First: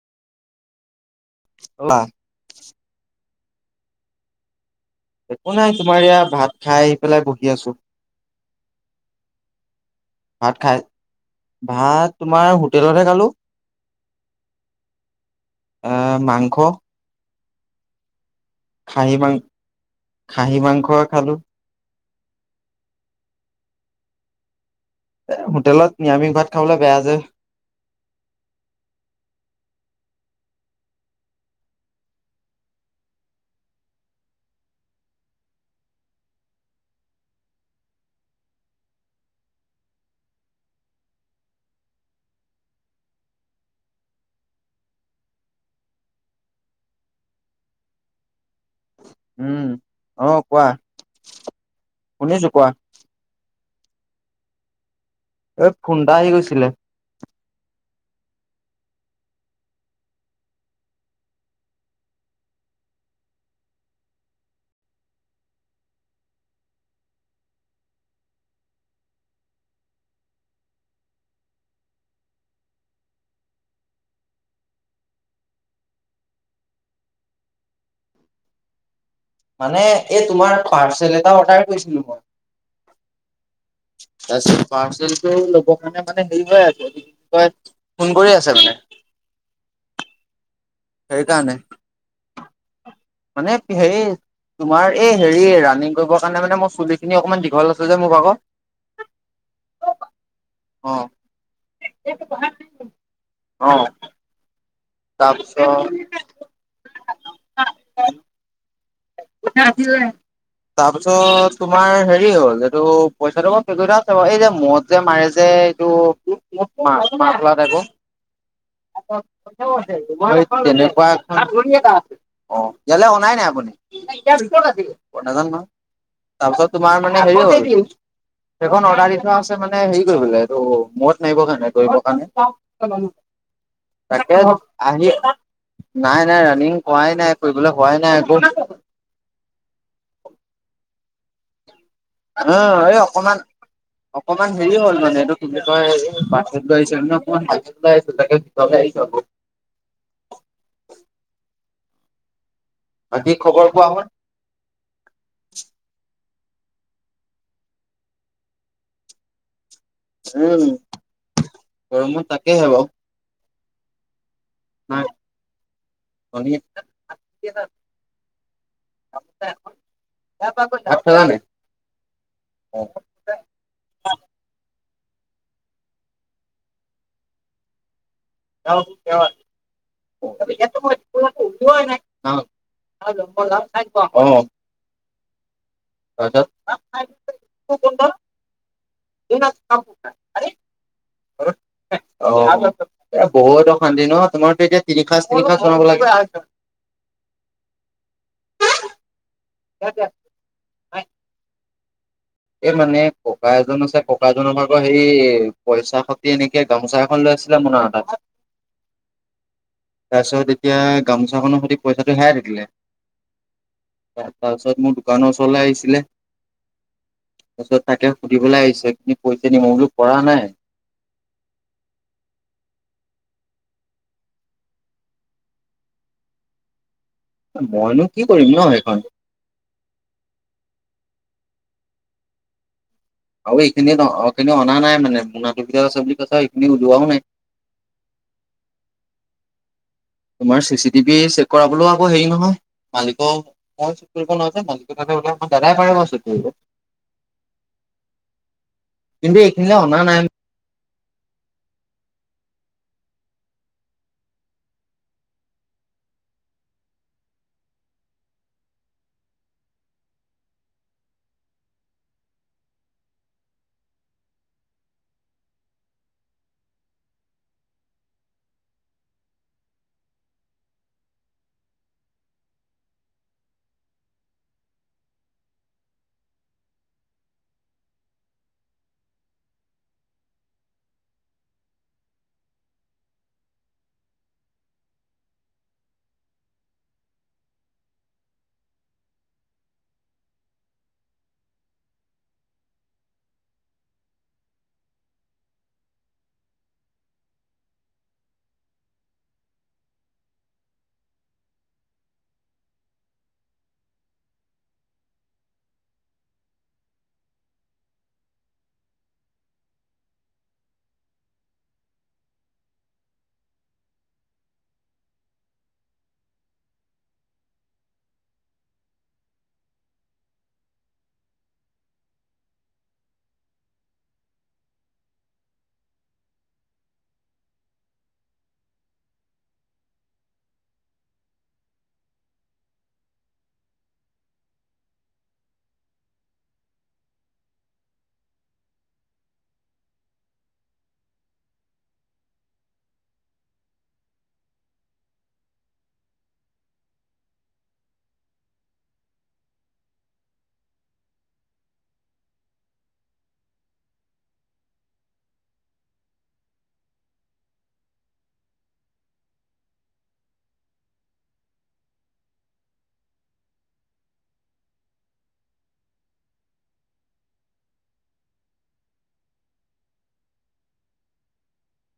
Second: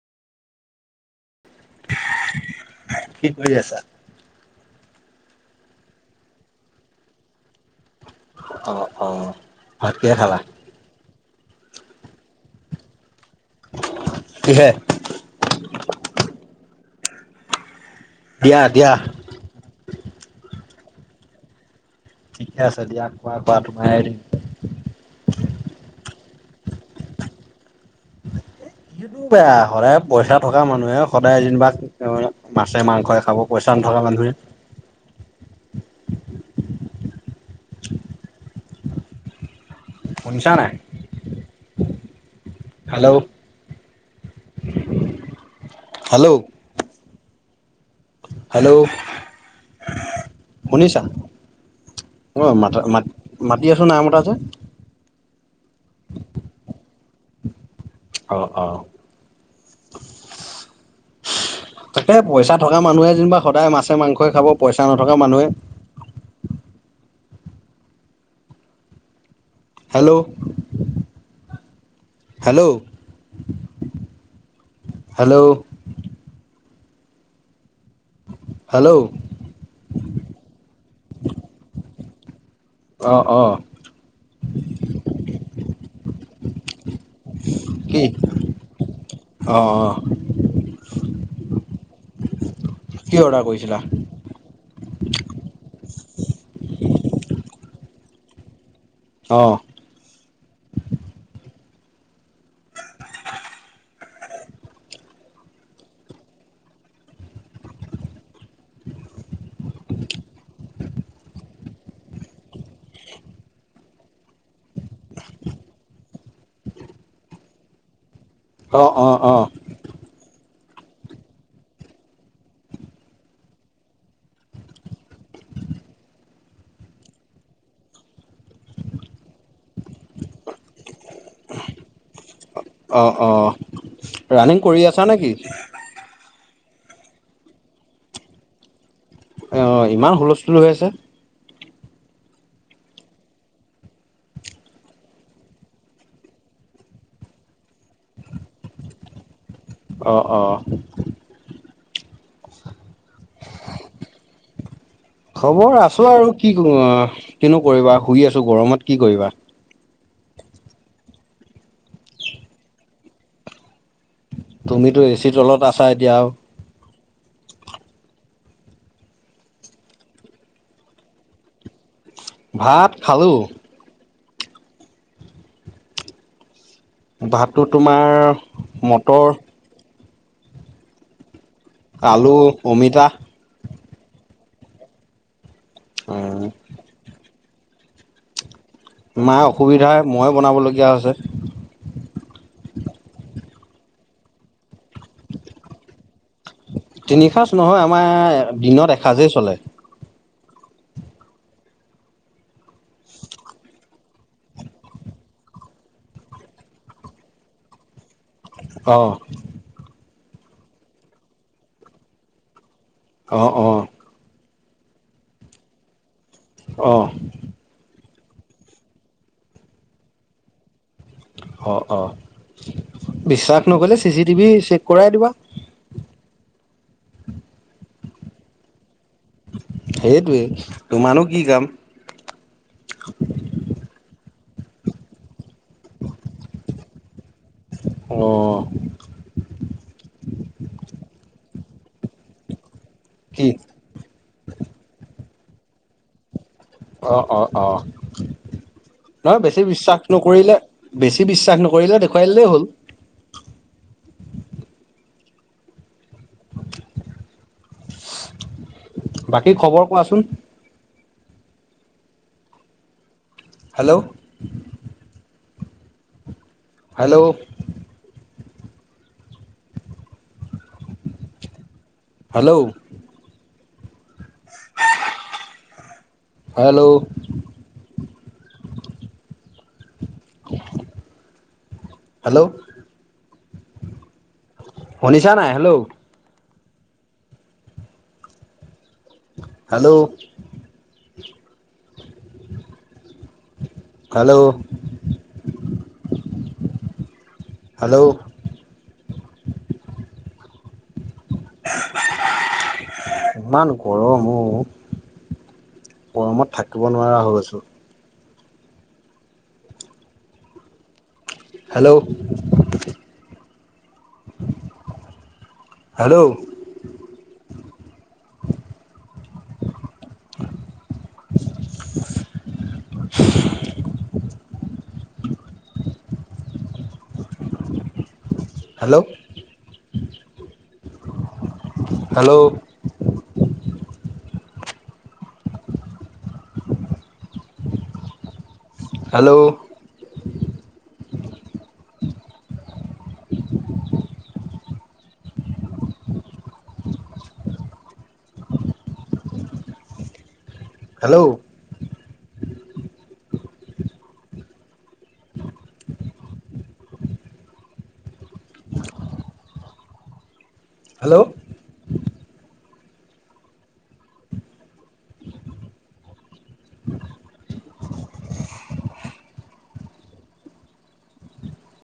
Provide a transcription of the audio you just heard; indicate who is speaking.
Speaker 1: মা
Speaker 2: কি কৰি আছা
Speaker 1: একো নাই তোমাৰ ইয়া ভাত খাই আহি পেলাই বহি আছো
Speaker 2: আহ অ ভাত কিহে খালা
Speaker 1: ভাত খাই ভাত তোমাৰ হোটেলতহে খালো
Speaker 2: কিহে?
Speaker 1: এ মাংস
Speaker 2: দিয়া দিয়া
Speaker 1: খাহী মাংস খাহী মাংস খালো
Speaker 2: ঠিকে আছে দিয়া খোৱা তোমাৰে দিন
Speaker 1: হোটেলত নিৰামিষ ভাত খাবলৈ বেয়া যে
Speaker 2: সেইটো বেয়া সদায় পইচা থকা মানুহে সদায় যেনিবা মাছে মাংস খাব পইচা নথকা বন্ধু শুনছা নাই হেল্ল' হেল্ল' হেল্ল'
Speaker 1: উম অ কোৱা
Speaker 2: শুনিছা অ
Speaker 1: শুনিছো কোৱা
Speaker 2: মাত ম ম দি আছো নাই মতা যে
Speaker 1: এ ফুনটা আহি গৈছিলে
Speaker 2: অ অ তাকে পইচা থকা মানুহে যেনিবা সদায় মাছে মাংসই খাব পইচা নথকা মানুহে হেল্ল' হেল্ল' হেল্ল' হেল্ল'
Speaker 1: মানে এই তোমাৰ পাৰ্চেল এটা অৰ্ডাৰ কৰিছিলো মই
Speaker 2: অ অ
Speaker 1: ত পাৰ্চেলটো লব কাৰনে মানে হেৰি হয় আছে তই
Speaker 2: কি
Speaker 1: ফোন কৰি আছে
Speaker 2: অ', অ',
Speaker 1: মানে হেই কাৰণে
Speaker 2: কি অৰ্ডাৰ কৰিছিলা
Speaker 1: তোমাৰ এই হেৰি ৰানিং কৰিবৰ কাৰণে মানে মোৰ চুলিখিনি অকমান দীঘল আছিল যে মো ভাগ
Speaker 2: অ
Speaker 1: অ অ তাৰপিছত নি তাৰপিছত তোমাৰ হেৰি হ'ল এইটো পইচাটো অ পেকটা এই যে মূৰত যে মাৰে যে এইটো মাফলা তাইপৰ
Speaker 2: অ অ অ
Speaker 1: তেনেকুৱা এটা অ ইয়ালৈ অনাই নাই আপুনি নাজানো নহয় তাৰপিছত তোমাৰ মানে হেৰি হল সেইখন অৰ্ডাৰ দি থোৱা আছে মানে হেৰি কৰিবলৈ এইটো মোৰত মাৰিব কাৰণ
Speaker 2: অ অ
Speaker 1: তাকে
Speaker 2: ৰানিং কৰি আছা
Speaker 1: আহি
Speaker 2: নেকি
Speaker 1: নাই নাই ৰাণিং কৰাই নাই কৰিবলৈ হোৱাই নাই এক
Speaker 2: অ অ ইমান হুলস্থুল হৈ আছে
Speaker 1: অ এই অকমান অকমান হেৰি হল মানে এইটো কে কাট লৈ আহিছ নে অকমানৈ আহিছো তাকে ভিতৰ স কাব
Speaker 2: অঁ অ
Speaker 1: বাকী খবৰ কোৱা হ'ল
Speaker 2: খবৰ আছো আৰু কি অ কনে কৰিবা শুই আছো গৰমত কি কৰিবা
Speaker 1: উম গৰমত তাকেহে বাৰু
Speaker 2: তুমিতো
Speaker 1: নাই
Speaker 2: এচি তলত আছা এতিয়া আৰু
Speaker 1: ভনী [unintelligible] অ
Speaker 2: ভাত খালোঁ। ভাতটো তোমাৰ মটৰ
Speaker 1: অ',
Speaker 2: আলু
Speaker 1: অ',
Speaker 2: অমিতা
Speaker 1: অ', ত কন্দ অ',
Speaker 2: মাৰ অসুবিধাই মই বনাবলগীয়া হৈছে
Speaker 1: বত সানি ন তোমাৰোতিয়া তিনিখাতিৰিখা জননাব লাগ।
Speaker 2: তিনি সাঁজ নহয় আমাৰ দিনত এসাঁজেই চলে
Speaker 1: কতে এ মানে ককা এজন আছে ককা এজনৰ আগৰ সেই পইচা খতি এনেকে গামোচা এখন লৈ ছিল ম
Speaker 2: অহ
Speaker 1: তাৰপিছত এতিয়া গামোচাখনৰ সৈতে পইচাটো হোই থাকিলে।
Speaker 2: অ', অ
Speaker 1: তাৰপিছত মোৰ দোকানৰ চলাই আহিছিলে।
Speaker 2: অ।
Speaker 1: তাৰপিছত তাকে সুধিবলৈ আহিছে কিন্তু পইচা নি ম বোলো কৰা নাই।
Speaker 2: অ', অ বিশ্বাস নক'লে চি চি টিভি চেক কৰাই দিবা। [inaudible]
Speaker 1: মইনো কি কৰিম ন সেইখন।
Speaker 2: সেইটোৱেই তোমাৰো কি কাম?
Speaker 1: আৰু এইখিনি অ খিনি অনা নাই মানে মনাত। জজি কছ ইিনি উলোৱাও নাই।
Speaker 2: অ',
Speaker 1: তোমাৰ চি চি টিভি চেক কৰালৈও আকৌ হেৰি নহয় মালিক
Speaker 2: কি
Speaker 1: মই চুট কৰিব নোৱাৰো যে মালিক তাতে বোলে মই দাদাই পাৰে মই চুট কৰিব।
Speaker 2: অ', অ', অ',
Speaker 1: কিন্তু
Speaker 2: নহয় বেছি
Speaker 1: এইখিনিলে অনা
Speaker 2: বিশ্বাস
Speaker 1: নাই
Speaker 2: নকৰিলে বেছি বিশ্বাস নকৰিলে দেখুৱাই দিলেই হ'ল। বাকী খবৰ কোৱাচোন? Hello. Hello. Hello. Hello. [inaudible] Hello. শুনিছা নাই হেল্ল'। হেল্ল'। হেল্ল'। হেল্ল'। ইমান গৰমো গৰমত থাকিব নোৱাৰা হৈ আছো। Hello. Hello. [inaudible] Hello. Hello. Hello. [inaudible] Hello. Hello.